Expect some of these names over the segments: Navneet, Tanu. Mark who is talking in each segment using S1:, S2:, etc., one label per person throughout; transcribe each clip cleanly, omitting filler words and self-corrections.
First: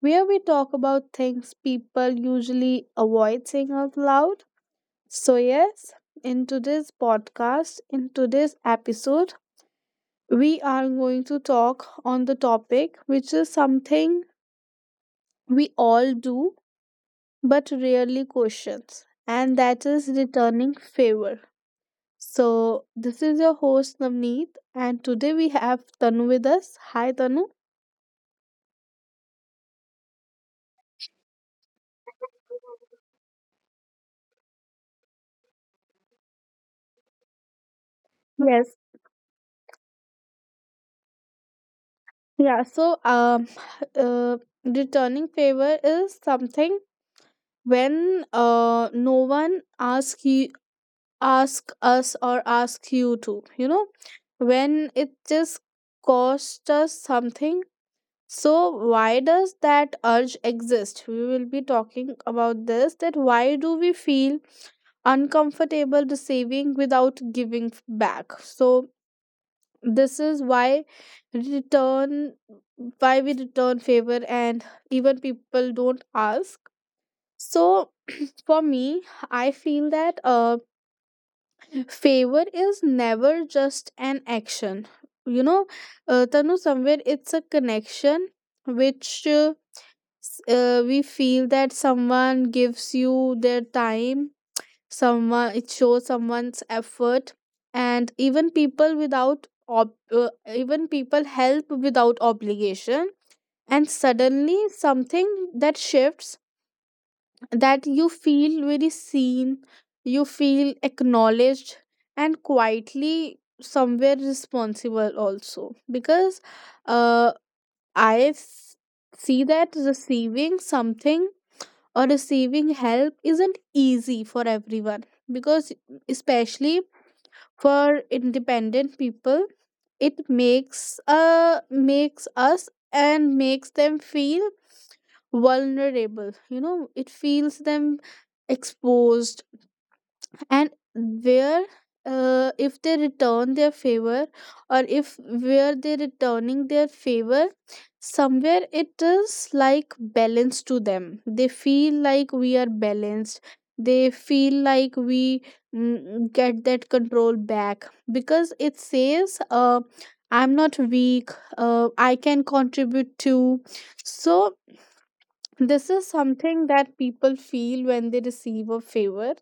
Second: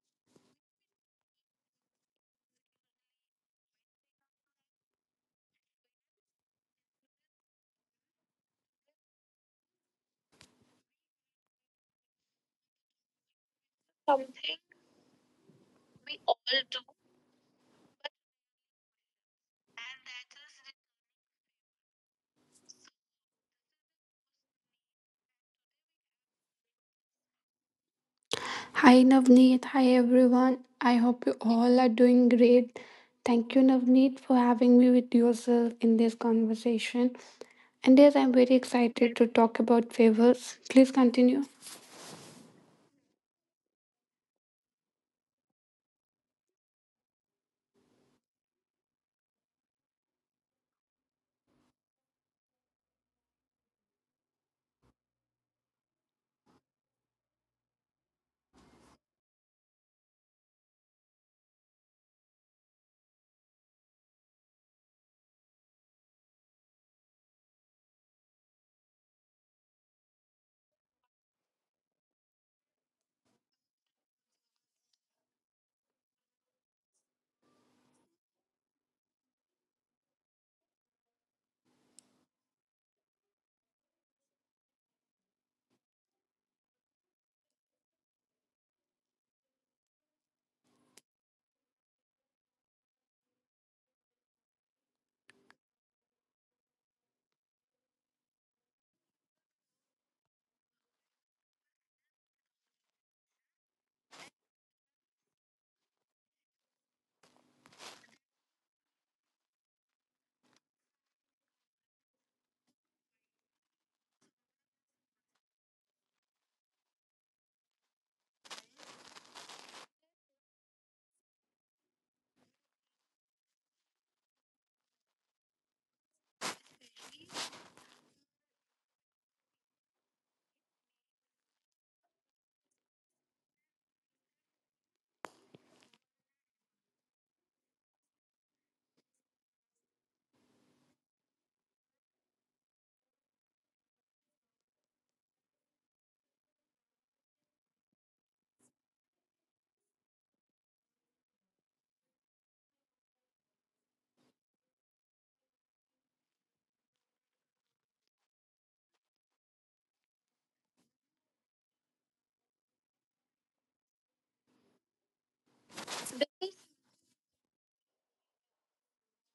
S1: where we talk about things people usually avoid saying out loud. So, yes, in today's episode, we are going to talk on the topic which is something
S2: Something
S1: we all
S2: we all
S1: do
S2: do.
S1: but rarely questions, and that is returning favor. So, this is your host Navneet, and today we have Tanu with us. Hi, Tanu.
S2: Hi Navneet, hi everyone. I hope you all are doing great. Thank you, Navneet, for having me with yourself in this conversation. And yes, I'm very
S1: Yes.
S2: excited to talk about favors. Please continue.
S1: Yeah. So, uh, returning favor is something when no one ask us or ask you to, when it just cost us something. So why does that urge exist? We will be talking about this, that why do we feel uncomfortable receiving without giving back. So this is why return why we return favor, and even people don't ask. So for me, I feel that favor is never just an action. You know, Tanu, somewhere it's a connection which we feel that someone gives you their time, someone, it shows someone's effort. And even people help without obligation, and suddenly something that shifts, that you feel very seen, you feel acknowledged, and quietly somewhere responsible also, because uh, I see that receiving something or receiving help isn't easy for everyone. Because especially for independent people, it makes makes us and makes them feel vulnerable. It feels them exposed. And where, if they return their favor, or if where they returning their favor, somewhere it is like balance to them. They feel like we are balanced, they feel like we, get that control back, because it says, I'm not weak, I can contribute too. So this is something that people feel when they receive a favor.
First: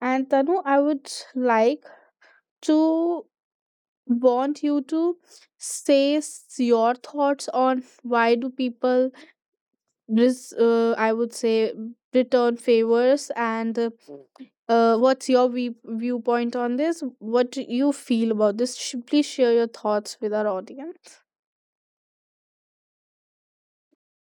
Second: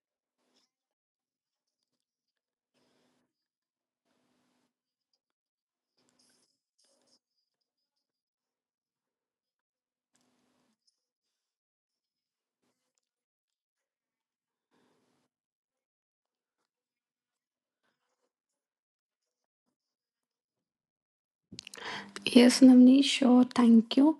S1: And Tanu, I would like to want you to say your thoughts on why do people, I would say, return favors, and what's your viewpoint on this? What do you feel about this? Please share your thoughts with our audience.
S2: Yes, Navneet, sure. Thank you.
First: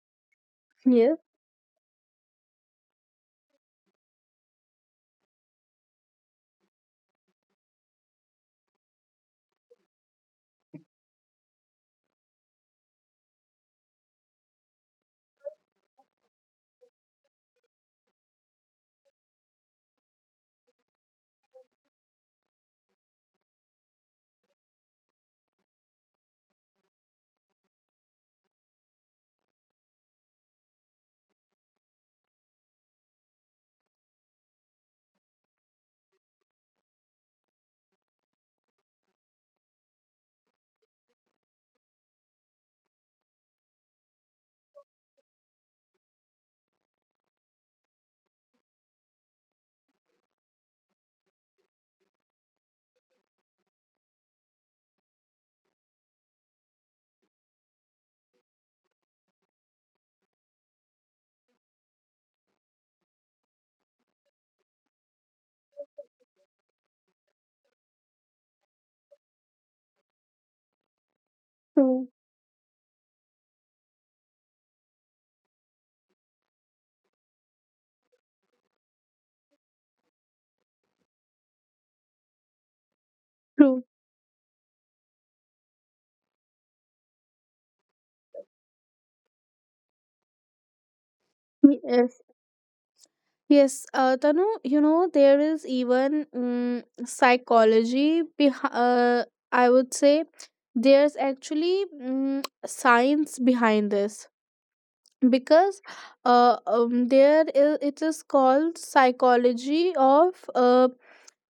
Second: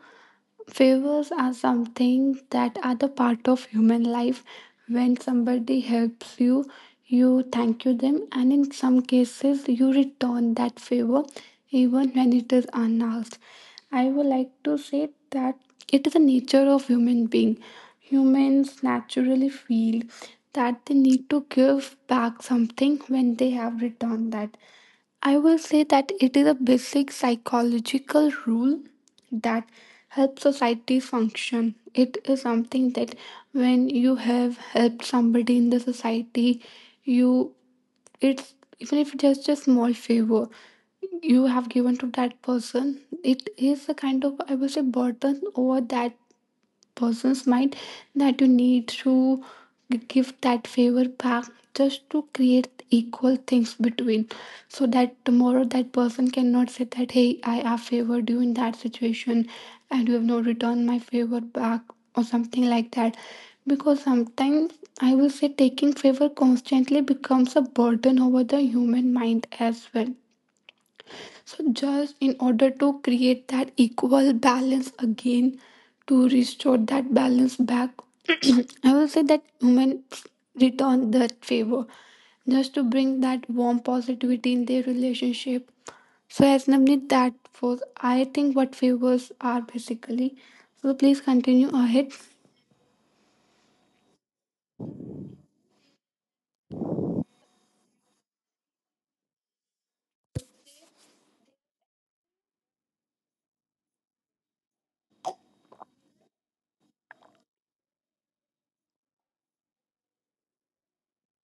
S1: Yes,
S2: Favors are something that are the part of human life. When somebody helps you, you thank you them, and in some cases, you return that favor even when it is unasked. I would like to say that it is the nature of human being. Humans naturally feel that they need to give back something when they have returned that. I will say that it is a basic psychological rule that helps society function. It is something that when you have helped somebody in the society, you it's even if it's just a small favor you have given to that person, it is a kind of, I will say, burden over that person's mind, that you need to give that favor back just to create equal things between, so that tomorrow that person cannot say that, hey, I have favored you in that situation and you have not returned my favor back or something like that. Because sometimes, I will say, taking favor constantly becomes a burden over the human mind as well. So,
S1: true,
S2: just in order to create that equal balance again, to restore that balance back, I will say that women return that favor just to bring that warm
S1: true.
S2: positivity in their relationship. So, as Navneet, that was I think what favors are basically. So, please continue ahead.
S1: Yes. Yes, Tanu, there is even psychology. I would say there's actually science behind this, because it is called psychology of uh,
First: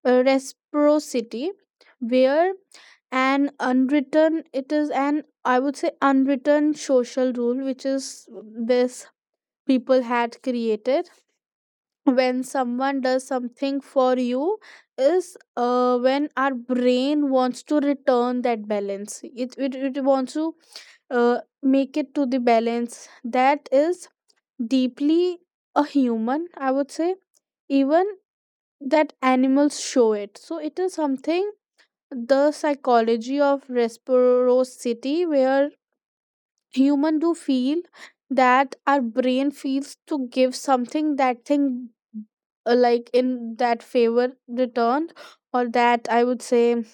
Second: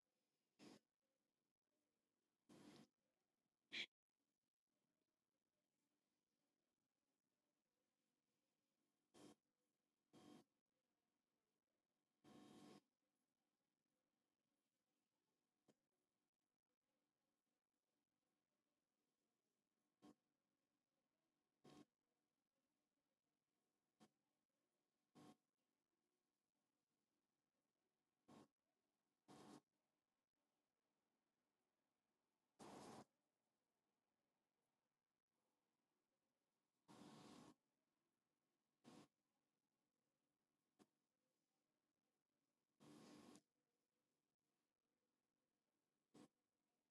S1: uh, reciprocity, where an unwritten it is an, I would say, unwritten social rule, which is this people had created. When someone does something for you, is, when our brain wants to return that balance, it wants to, make it to the balance. That is deeply a human, I would say, even that animals show it. So it is something, the psychology of reciprocity, where human do feel that our brain feels to give something that thing, like in that favor returned, or that, I would say,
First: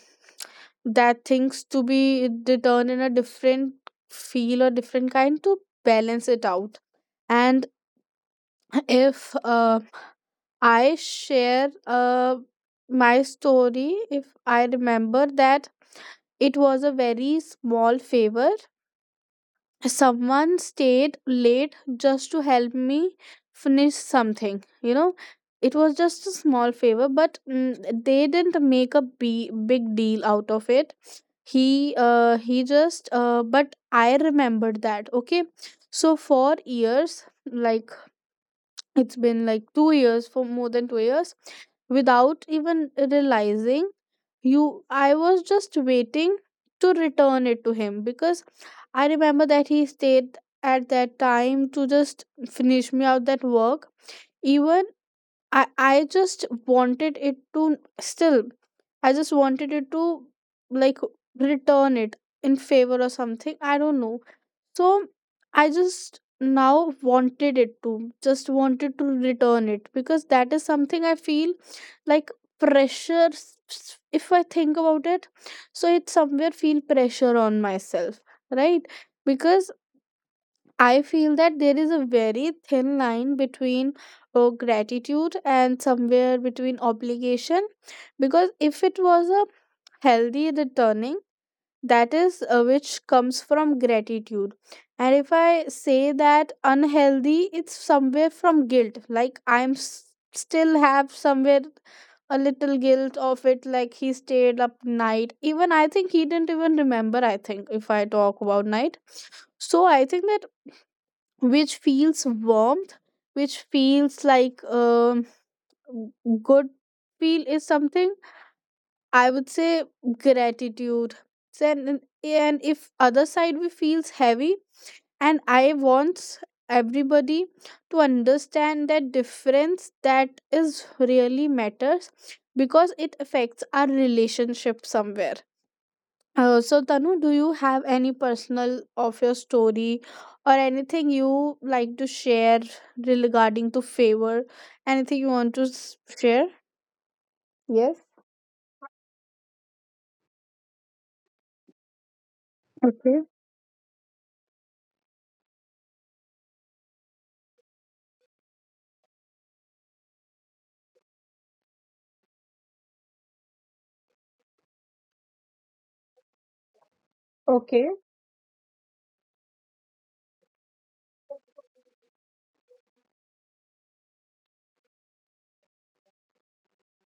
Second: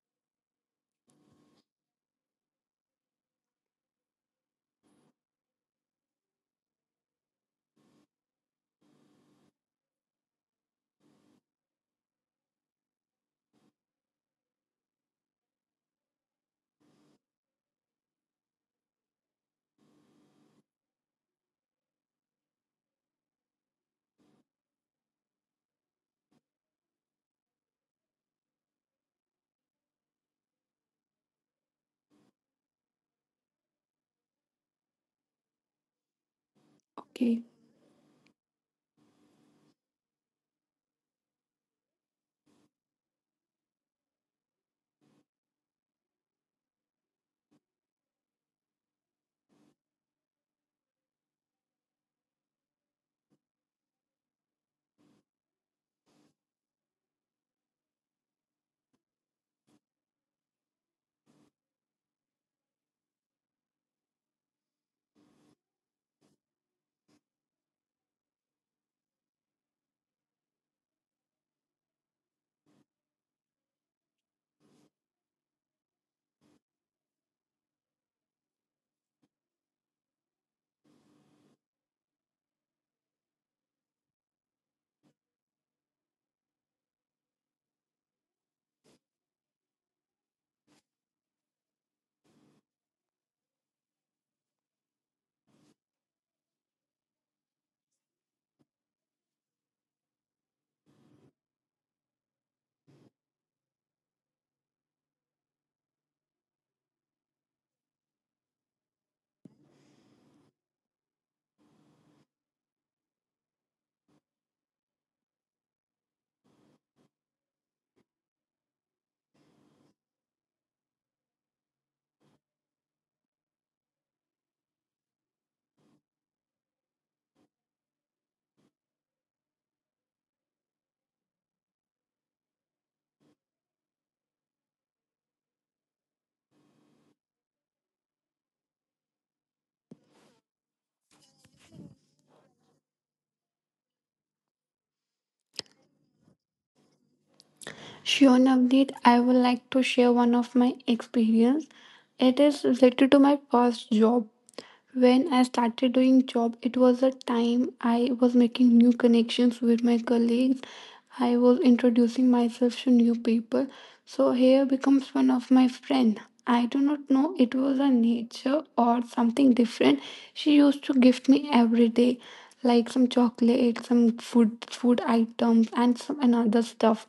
S1: that things to be returned in a different feel or different kind, to balance it out. And if, I share, my story, if I remember that. It was a very small favor, someone stayed late just to help me finish something. It was just a small favor, but they didn't make a big deal out of it. He just But I remembered that, okay. So for years,
S2: Okay.
S1: like it's been like 2 years, for more than 2 years, without even realizing, you I was just waiting to return it to him, because I remember that he stayed at that time to just finish me out that work. Even, i i just wanted it to still I just wanted it to, like, return it in favor or something, I don't know. So I just now wanted it to, just wanted to return it, because that is something I feel like pressure. If I think about it, so it somewhere feel pressure on myself, right? Because I feel that there is a very thin line between, gratitude, and somewhere between obligation. Because if it was a healthy returning, that is, which comes from gratitude. And if I say that unhealthy, it's somewhere from guilt, like I'm still have somewhere a little guilt of it, like he stayed up night, even I think he didn't even remember, I think, if I talk about night. So I think that which feels warmth, which feels like, good feel, is something, I would say, gratitude. And if other side we feels heavy, and I want everybody to understand that difference, that is really matters, because it affects our relationship somewhere. So Tanu, do you have any personal of your story or anything you like to share regarding to favor? Anything you want to share? Yes.
S2: Sure, Navneet, I would like to share one of my experience. It is related
S1: Okay.
S2: to my first job. When I started doing job, it was a time I was making new connections with my colleagues. I was introducing myself to new people. So here becomes one of my friend. I do not know it was
S1: Okay.
S2: a nature or something different. She used to gift me every day, like some chocolate, some food items, and some another stuff.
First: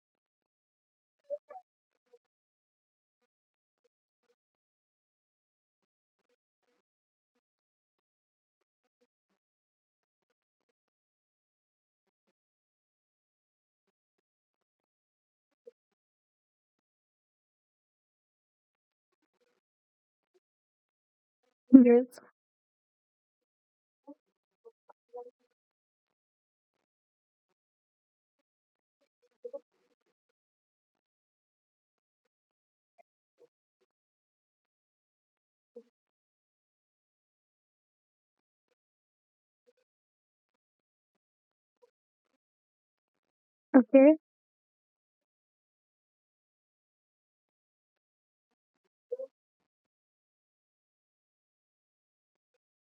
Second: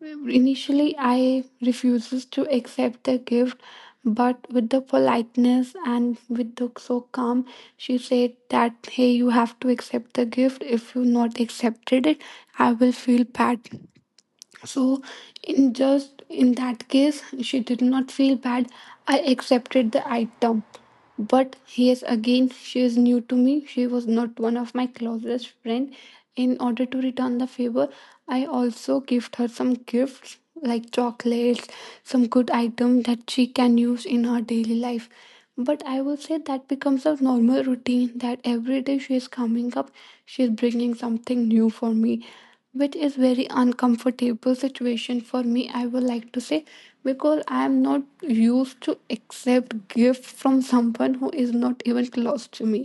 S2: Initially, I refuses to accept the gift, but with the politeness and with the so calm, she said that, hey, you have to accept the gift. If you not accepted it, I will feel bad. So, in just in that case, she did not feel bad. I accepted the item. But yes,
S1: Yes.
S2: again, she is new to me. She was not one of my closest friend. In order to return the favor, I also gift her some gifts like chocolates, some good item that she can use in her daily life. But I will say that becomes a normal routine, that every day she is coming up, she is bringing something new for me, which is very
S1: Okay.
S2: uncomfortable situation for me, I would like to say, because I am not used to accept gift from someone who is not even close to me.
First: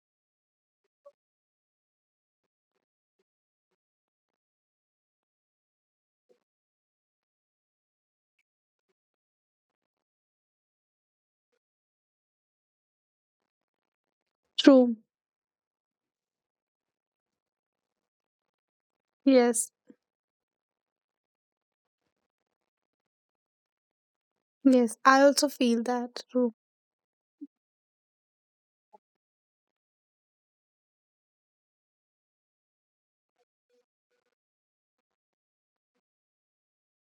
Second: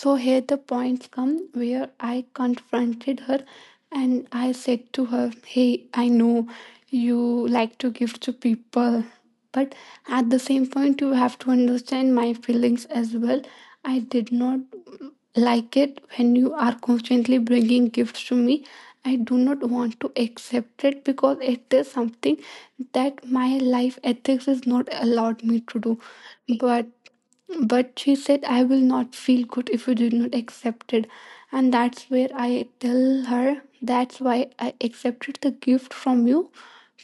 S2: So here the points come where I confronted her, and I said to her, hey, I know you like to give to people, but at the same point you have to understand my feelings as well. I did not
S1: True.
S2: like it when you are constantly bringing gifts to me. I do not
S1: Yes.
S2: want to accept it because it is something that my life ethics has not
S1: Yes. I
S2: allowed
S1: also
S2: me to
S1: feel
S2: do.
S1: that. True.
S2: but but she said, I will not feel good if you did not accept it. And that's where I tell her, that's why I accepted the gift from you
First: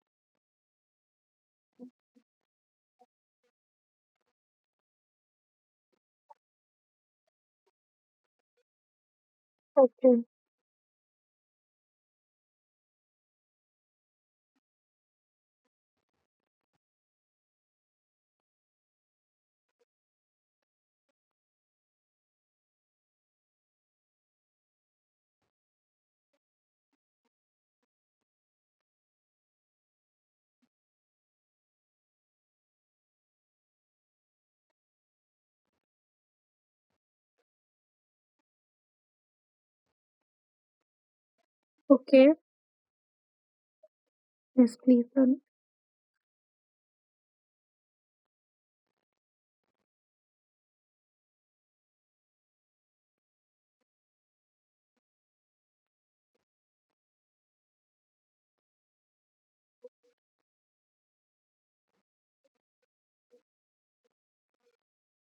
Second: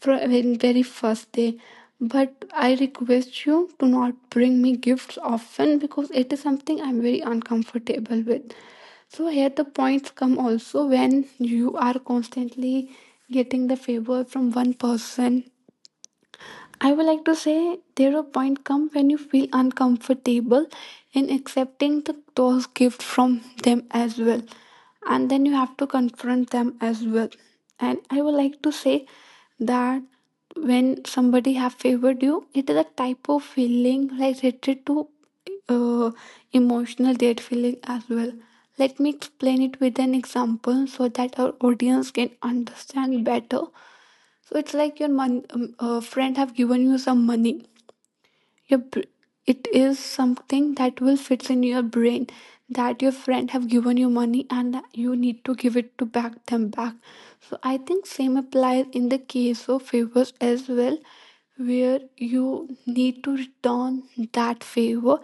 S2: from the very first day. But I request you to not bring me gifts often because it is something I'm very uncomfortable with. So here the points
S1: Okay.
S2: come also when you are constantly getting the favor from one person, I would like to say there a point come when you feel uncomfortable in accepting the, those gifts from them as well, and then you have to confront them as well. And I would like to say that when somebody have favored you, it is a type of feeling like related to uh, emotional date feeling as well. Let me explain it with an example so that our audience
S1: Okay.
S2: can understand better. So it's
S1: Yes,
S2: like
S1: please.
S2: your
S1: Then.
S2: friend have given you some money. Your it is something that will fit in your brain that your friend have given you money and that you need to give it to back them back. So I think same applies in the case of favors as well, where you need to return that favor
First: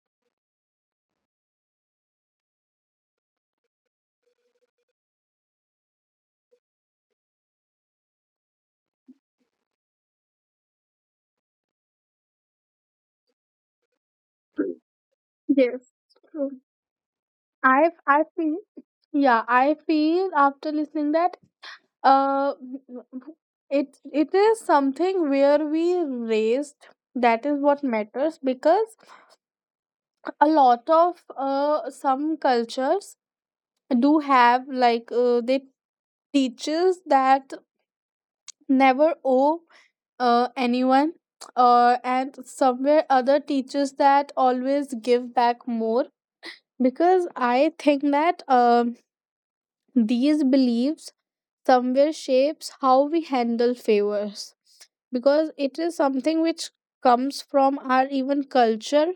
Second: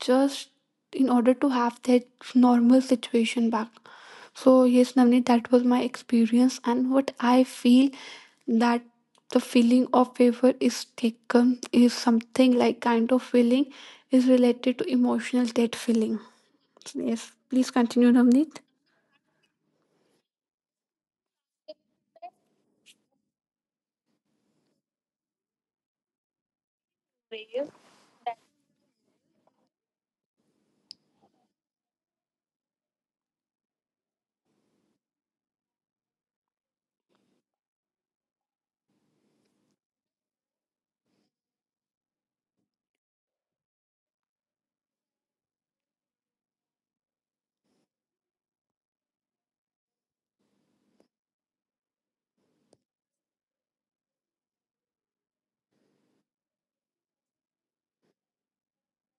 S2: just in order to have that normal situation back. So yes, Navneet, that was my experience, and what I feel that the feeling of favor is taken is something like kind of feeling is related to emotional debt
S1: Yes.
S2: feeling.
S1: True.
S2: Yes, please continue,
S1: I
S2: Navneet.
S1: feel Yeah, I feel after listening that uh it is something, where we raised, that is what matters. Because a lot of some cultures do have, like, they teaches that never owe, anyone, and somewhere other teachers that always give back more. Because I think that, these beliefs somewhere shapes how we handle favors, because it is something which comes from our even culture.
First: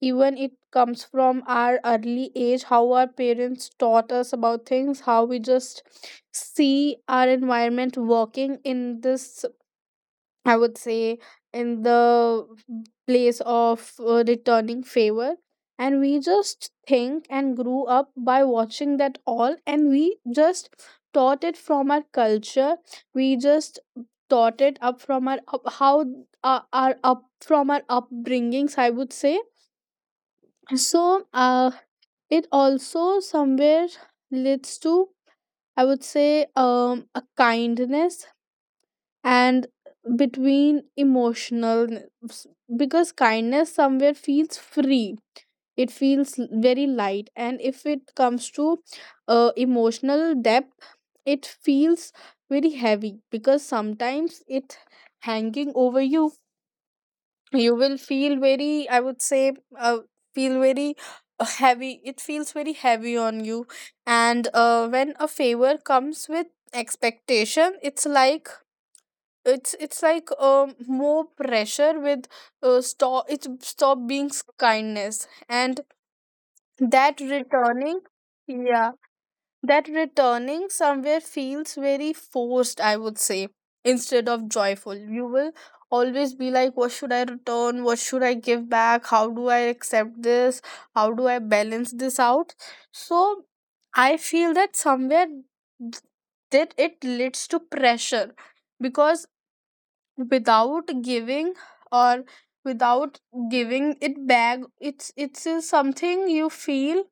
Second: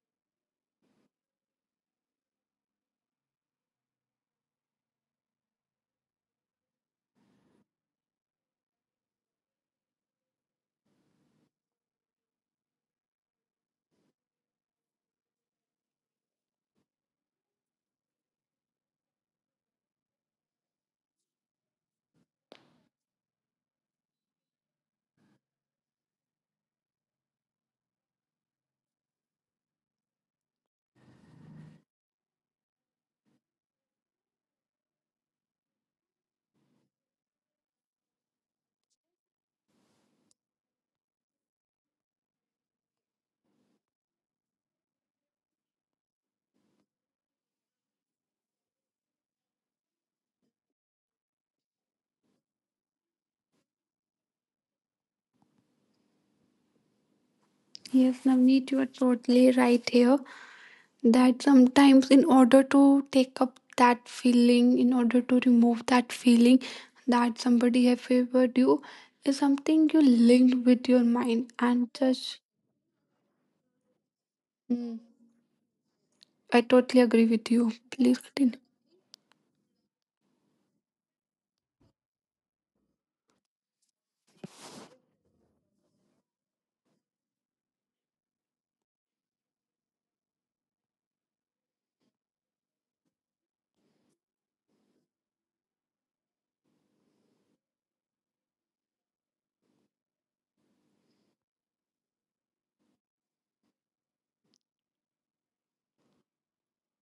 S1: Even it comes from our early age, how our parents taught us about things, how we just see our environment working in this, I would say, in the place of, returning favor. And we just think and grew up by watching that all, and we just taught it from our culture. We just taught it up from our up, how, our up from our upbringings, I would say so. It also somewhere leads to, I would say, a kindness, and between emotional, because kindness somewhere feels free, it feels very light. And if it comes to, emotional depth, it feels very heavy, because sometimes it hanging over you will
S2: Yes,
S1: feel
S2: Navneet, you are
S1: very, I would say,
S2: totally right
S1: uh,
S2: here.
S1: feel very
S2: That
S1: heavy,
S2: sometimes,
S1: it
S2: in
S1: feels
S2: order
S1: very
S2: to
S1: heavy
S2: take
S1: on
S2: up
S1: you.
S2: that
S1: And,
S2: feeling, in
S1: when a
S2: order to
S1: favor
S2: remove that
S1: comes with
S2: feeling that
S1: expectation,
S2: somebody
S1: it's
S2: have
S1: like
S2: favored you, is
S1: it's
S2: something
S1: it's
S2: you
S1: like
S2: linked with your
S1: more
S2: mind
S1: pressure,
S2: and
S1: with,
S2: just.
S1: stop being
S2: hmm,
S1: kindness. And
S2: I totally
S1: that
S2: agree with you.
S1: returning
S2: Please continue.
S1: yeah, that returning somewhere feels very forced, I would say, instead of joyful. You will always be like, what should I return, what should I give back, how do I accept this, how do I balance this out? So I feel that somewhere that it leads to pressure, because without giving, or without giving it back, it's something you feel,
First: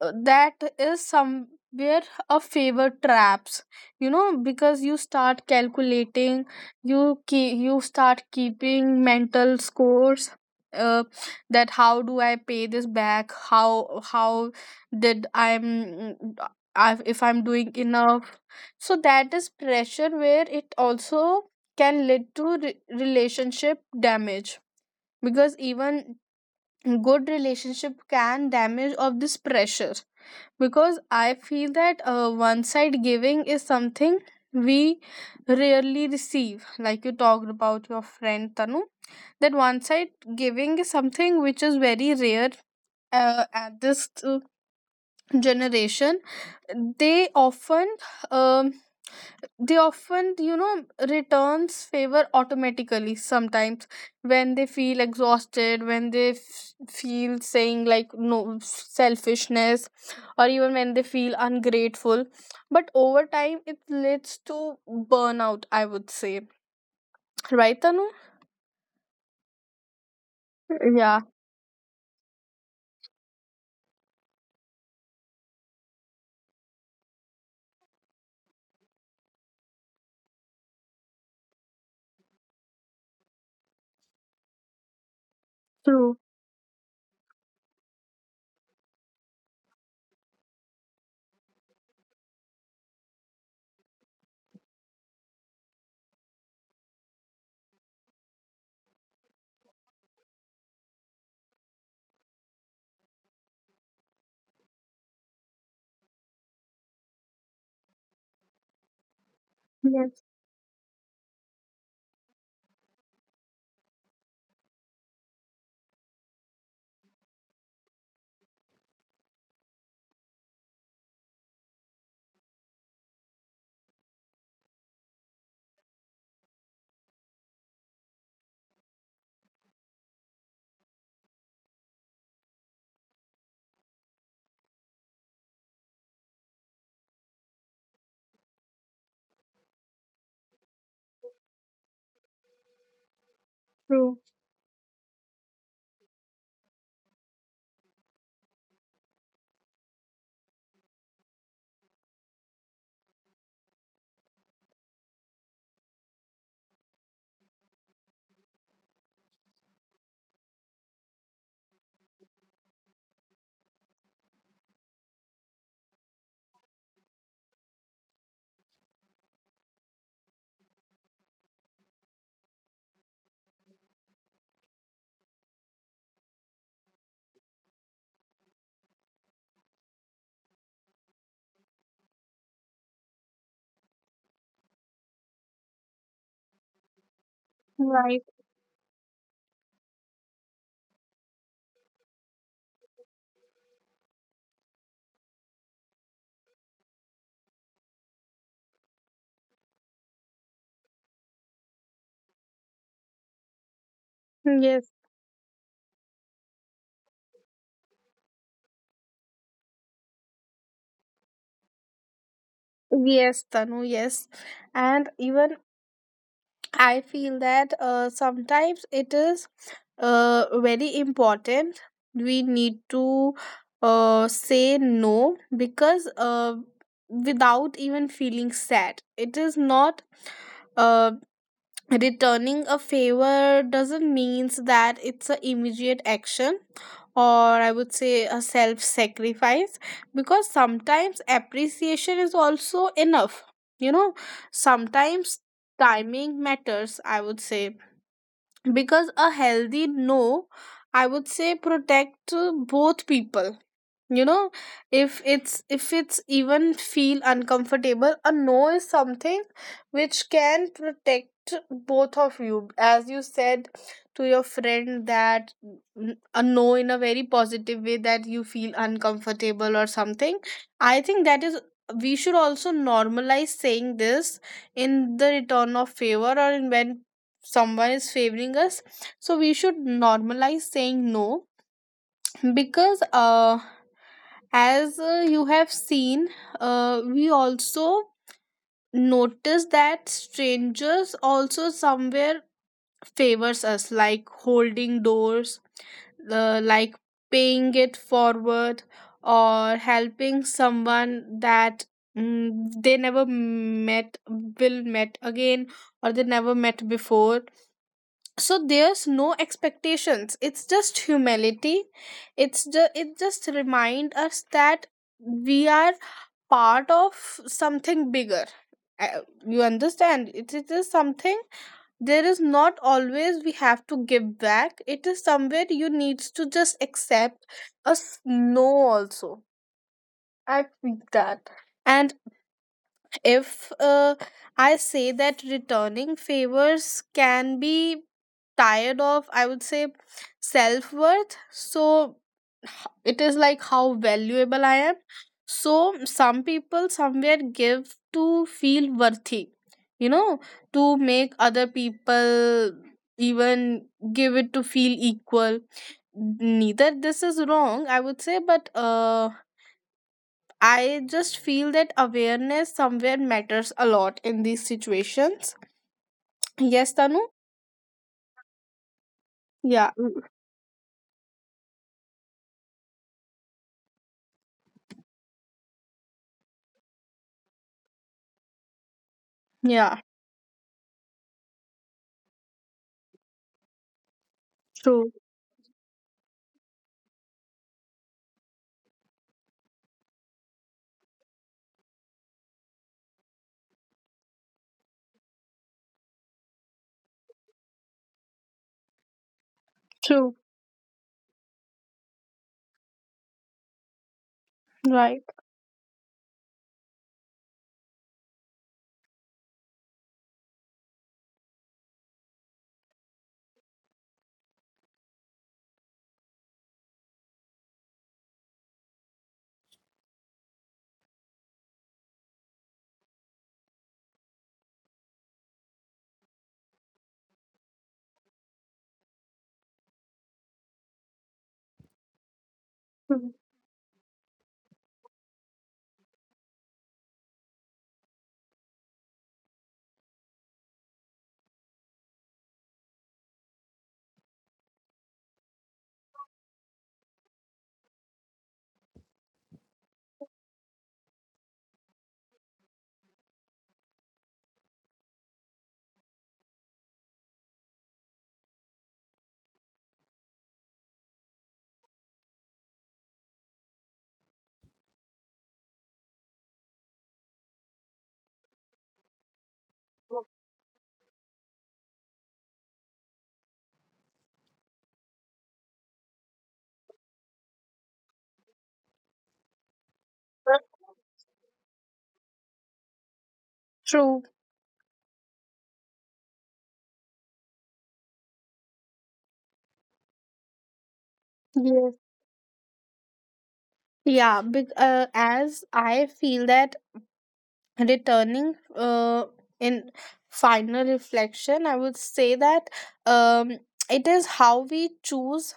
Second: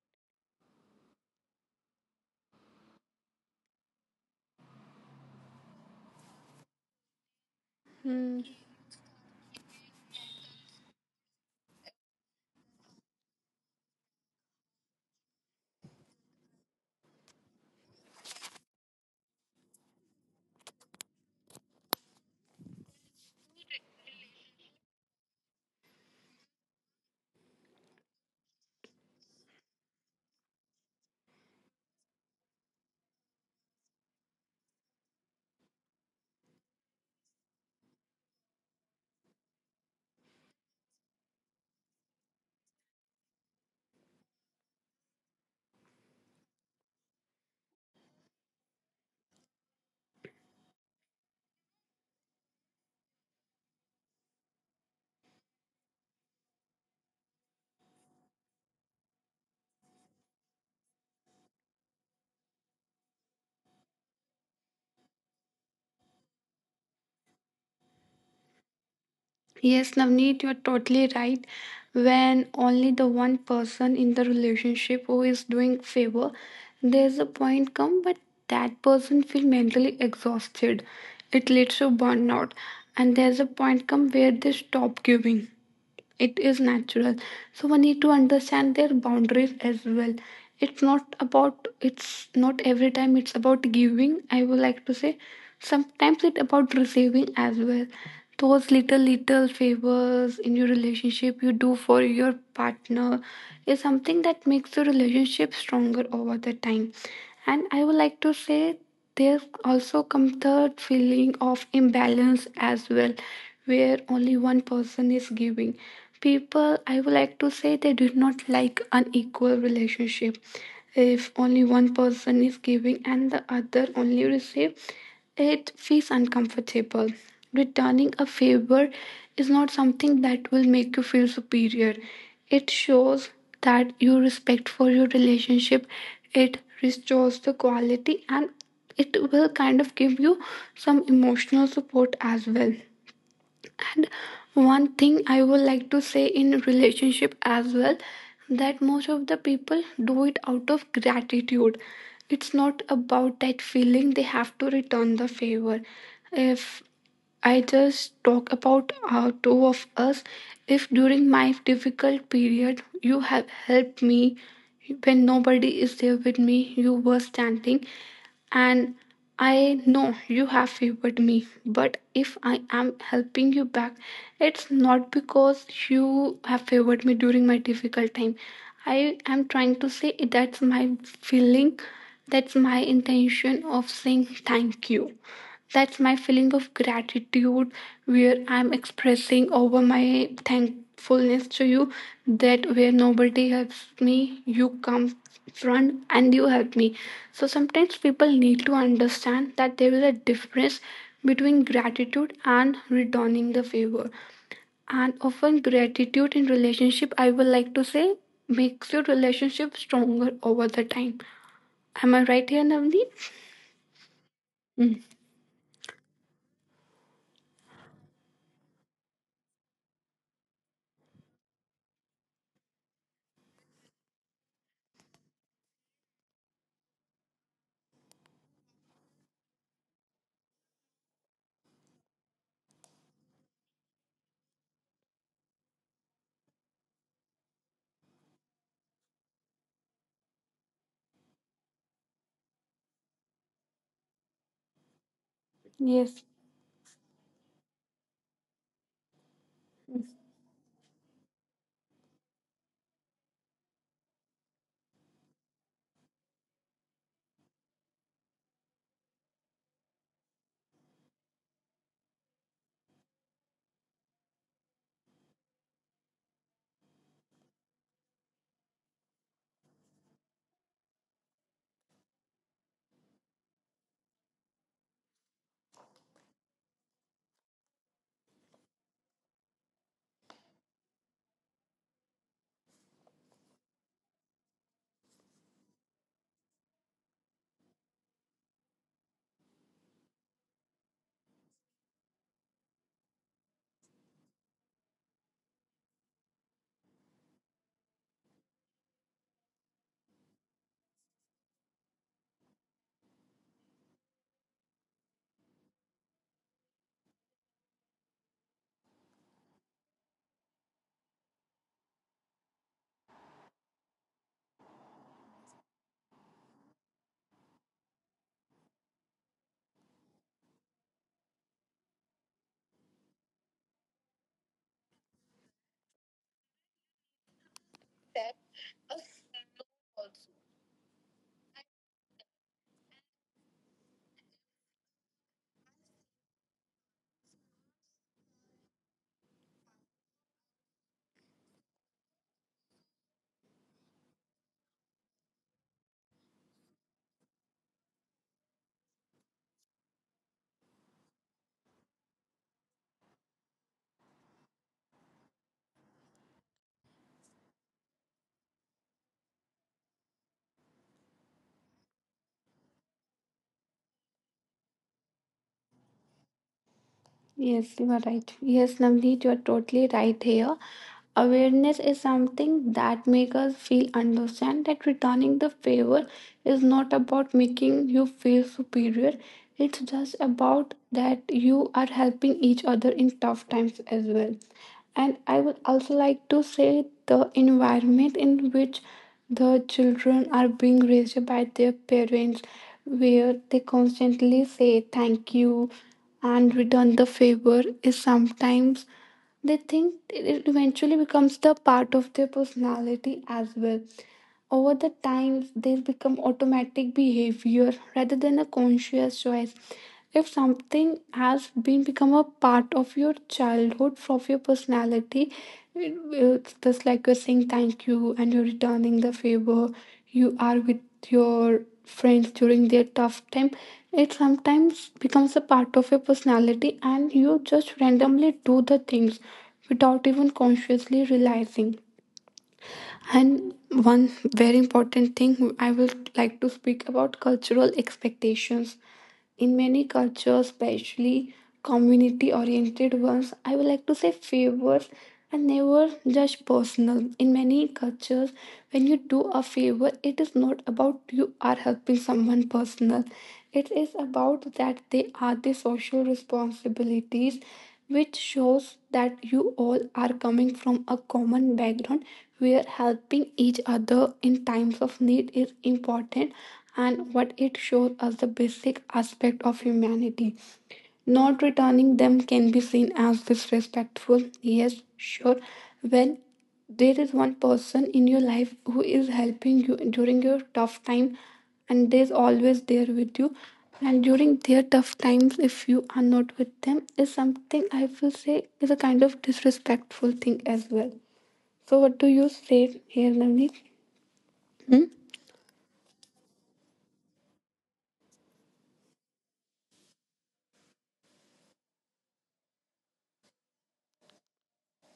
S1: that is somewhere a favor traps, because you start calculating, you start
S2: Hmm.
S1: keeping mental scores, uh, that how do I pay this back, how did i'm uh, if I'm doing enough. So that is pressure, where it also can lead to relationship damage, because even good relationship can damage of this pressure. Because I feel that, one side giving is something we rarely receive, like you talked about your friend, Tanu, that one side giving is something which is very rare, at this, generation. They often, um, they often you know returns favor automatically sometimes, when they feel exhausted, when they feel saying like no selfishness, or even when they feel ungrateful. But over time it leads to burnout, I would say, right, Tanu?
S2: Yes, Navneet, you're
S1: Yeah.
S2: totally right. When only the one person in the relationship who is doing favor, there's a point come, but that person feel mentally exhausted. It leads to burnout, and there's a point come where they stop giving.
S1: True.
S2: It is natural. So we need to understand their boundaries as well. It's not about. It's not every time. It's about giving. I would like to say, sometimes it's about receiving as well. Those little little favors in your relationship you do for your partner is something that makes the relationship stronger over the time. And I would like to say there's
S1: Yes.
S2: also come third feeling of imbalance as well, where only one person is giving. People, I would like to say, they do not like unequal relationship. If only one person is giving and the other only receive, it feels uncomfortable. Returning a favor is not something that will make you feel superior. It shows that you respect for your relationship. It restores the quality, and it will kind of give you some emotional support as well.
S1: True.
S2: And one thing I would like to say in relationship as well, that most of the people do it out of gratitude. It's not about that feeling they have to return the favor. If I just talk about two of us. If during my difficult period you have helped me when nobody is there with me, you were standing, and I know you have favored me, but if I am helping you back, it's not because you have favored me during my difficult time. I am trying to say that's my feeling, that's my intention of saying thank you. That's my feeling of gratitude,
S1: Right.
S2: where I'm expressing over my thankfulness to you, that where nobody helps me, you come front and you help me. So sometimes people need to understand that there is a difference between gratitude and returning the favor,
S1: Yes.
S2: and often gratitude in relationship, I would like to say, makes your relationship stronger over the time. Am I right here,
S1: Yes,
S2: Navneet?
S1: Tanu. Yes. And
S2: Mm.
S1: even I feel that, sometimes it is, very important. We need to, say no, because, without even feeling sad, it is not. Uh, Returning a favor doesn't means that it's an immediate action, or I would say a self sacrifice, because sometimes appreciation is also enough you know Sometimes timing
S2: Yes.
S1: matters, I would say, because a healthy no, I would say, protect, both people. you know if it's, even feel uncomfortable, a no is something which can protect both of you, as you said to your friend that, a no in a very positive way, that you feel uncomfortable or something. I think that is, we should also normalize saying this in the return of favor, or in when someone is favoring us. So we should normalize saying no. Because, as, you have seen, we also notice that strangers also somewhere favors us, like holding doors, like paying it forward, or helping someone that, mm, they never met will met again, or they never met before, so there's no expectations, it's just humility. It just remind us that we are part of something bigger. Uh, you understand it is something. There is not always we have to give back. It is somewhere you needs to just accept a no also, I feel that. And if, I say that returning favors can be tired of, I would say, self worth. So it is like how valuable I am. So some people somewhere give to feel worthy, you know, to make other people, even give it to feel equal. Neither this is wrong, I would say, but, I just feel that awareness somewhere matters a lot in these situations. Yes, Tanu?
S2: Yes, you are right. Yes, Navneet, you
S1: Yeah.
S2: are
S1: Mm,
S2: totally right here. Awareness is something that makes us feel understand that returning the favor is not about making you feel superior.
S1: yeah.
S2: It's just about that you are helping each other in tough times as well.
S1: True.
S2: And I would also like to say the environment in which the children are being raised by their parents, where they constantly say thank you and return the favor is sometimes, they
S1: True.
S2: think it eventually becomes the part of their personality as well.
S1: Right.
S2: Over the times they become automatic behavior rather than a conscious choice. If something has been become a part of your childhood from your personality, it- it's just like you're saying thank you and you're returning the favor, you are with your friends during their tough time, it sometimes becomes a part of your personality and you just randomly do the things without even consciously realizing.
S1: Mm,
S2: And one very important thing I would like to speak about cultural expectations. In many cultures, especially community oriented ones, I would like to say favors and never just personal. In many cultures, when you do a favor, it is not about you are helping someone personal. It is about that they are the social responsibilities which shows that you all are coming from a common background where helping each other in times of need is important, and what it shows as the basic aspect of humanity. Not returning them can be seen as disrespectful. Yes, sure. When there is one person in your life who is helping you during your tough time and they is always there with you,
S1: true.
S2: and during their tough times if you are not with them is something I will say is a kind of disrespectful thing as well.
S1: Yes.
S2: So what do you say here, Navneet?
S1: Yeah. But,
S2: Hmm?
S1: as I feel that, returning in final reflection, I would say that, um, it is how we choose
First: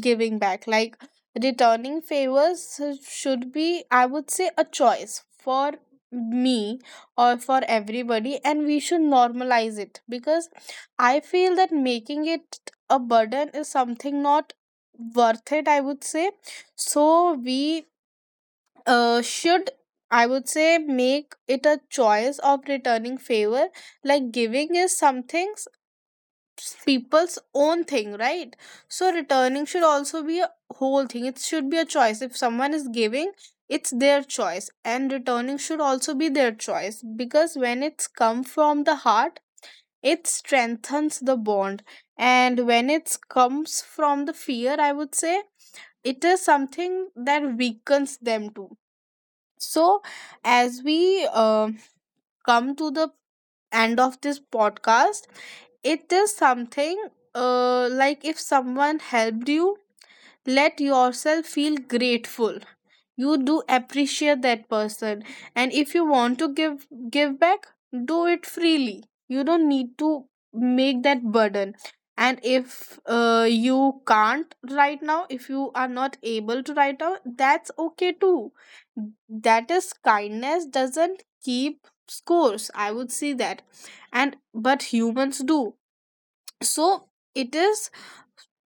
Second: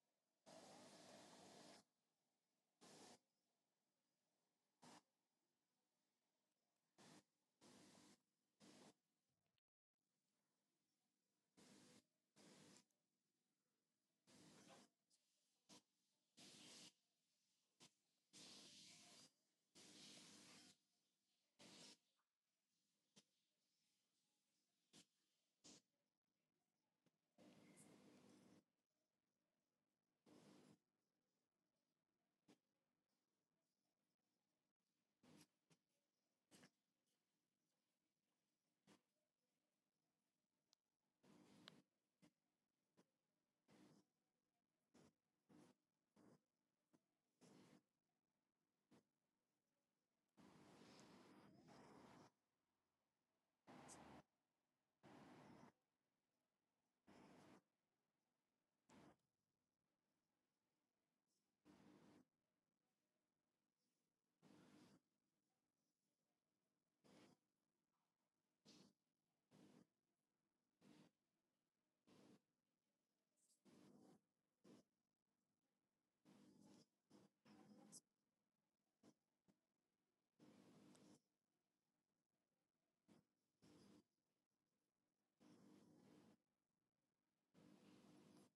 S1: giving back, like returning favors should be, I would say, a choice for me or for everybody, and we should normalize it, because I feel that making it a burden is something not worth it, I would say. So we, should, I would say, make it a choice of returning favor, like giving is something people's own thing, right? So returning should also be a whole thing, it should be a choice. If someone is giving, it's their choice, and returning should also be their choice, because when it's come from the heart, it strengthens the bond, and when it comes from the fear, I would say, it is something that weakens them too. So as we, come to the end of this podcast, it is something, like if someone helped you, let yourself feel grateful, you do appreciate that person, and if you want to give, give back, do it freely, you don't need to make that burden. And if you are not able to right now, that's okay too. That is, kindness doesn't keep scores, I would say that, and but humans do. So it is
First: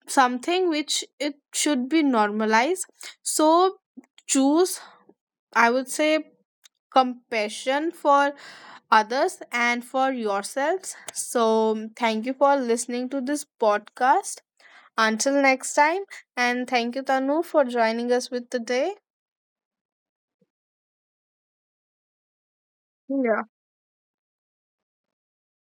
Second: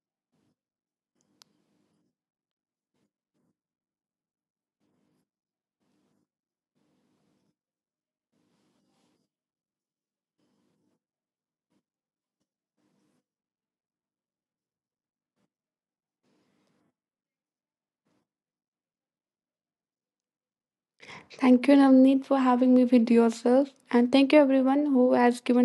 S1: something which it should be normalized. So choose, I would say, compassion for others and for yourselves. So, thank you for listening to this podcast. Until next time, and thank you, Tanu, for joining us with today.
S2: Thank you, Navneet, for having me with
S1: Yeah.
S2: yourself, and thank you everyone who has given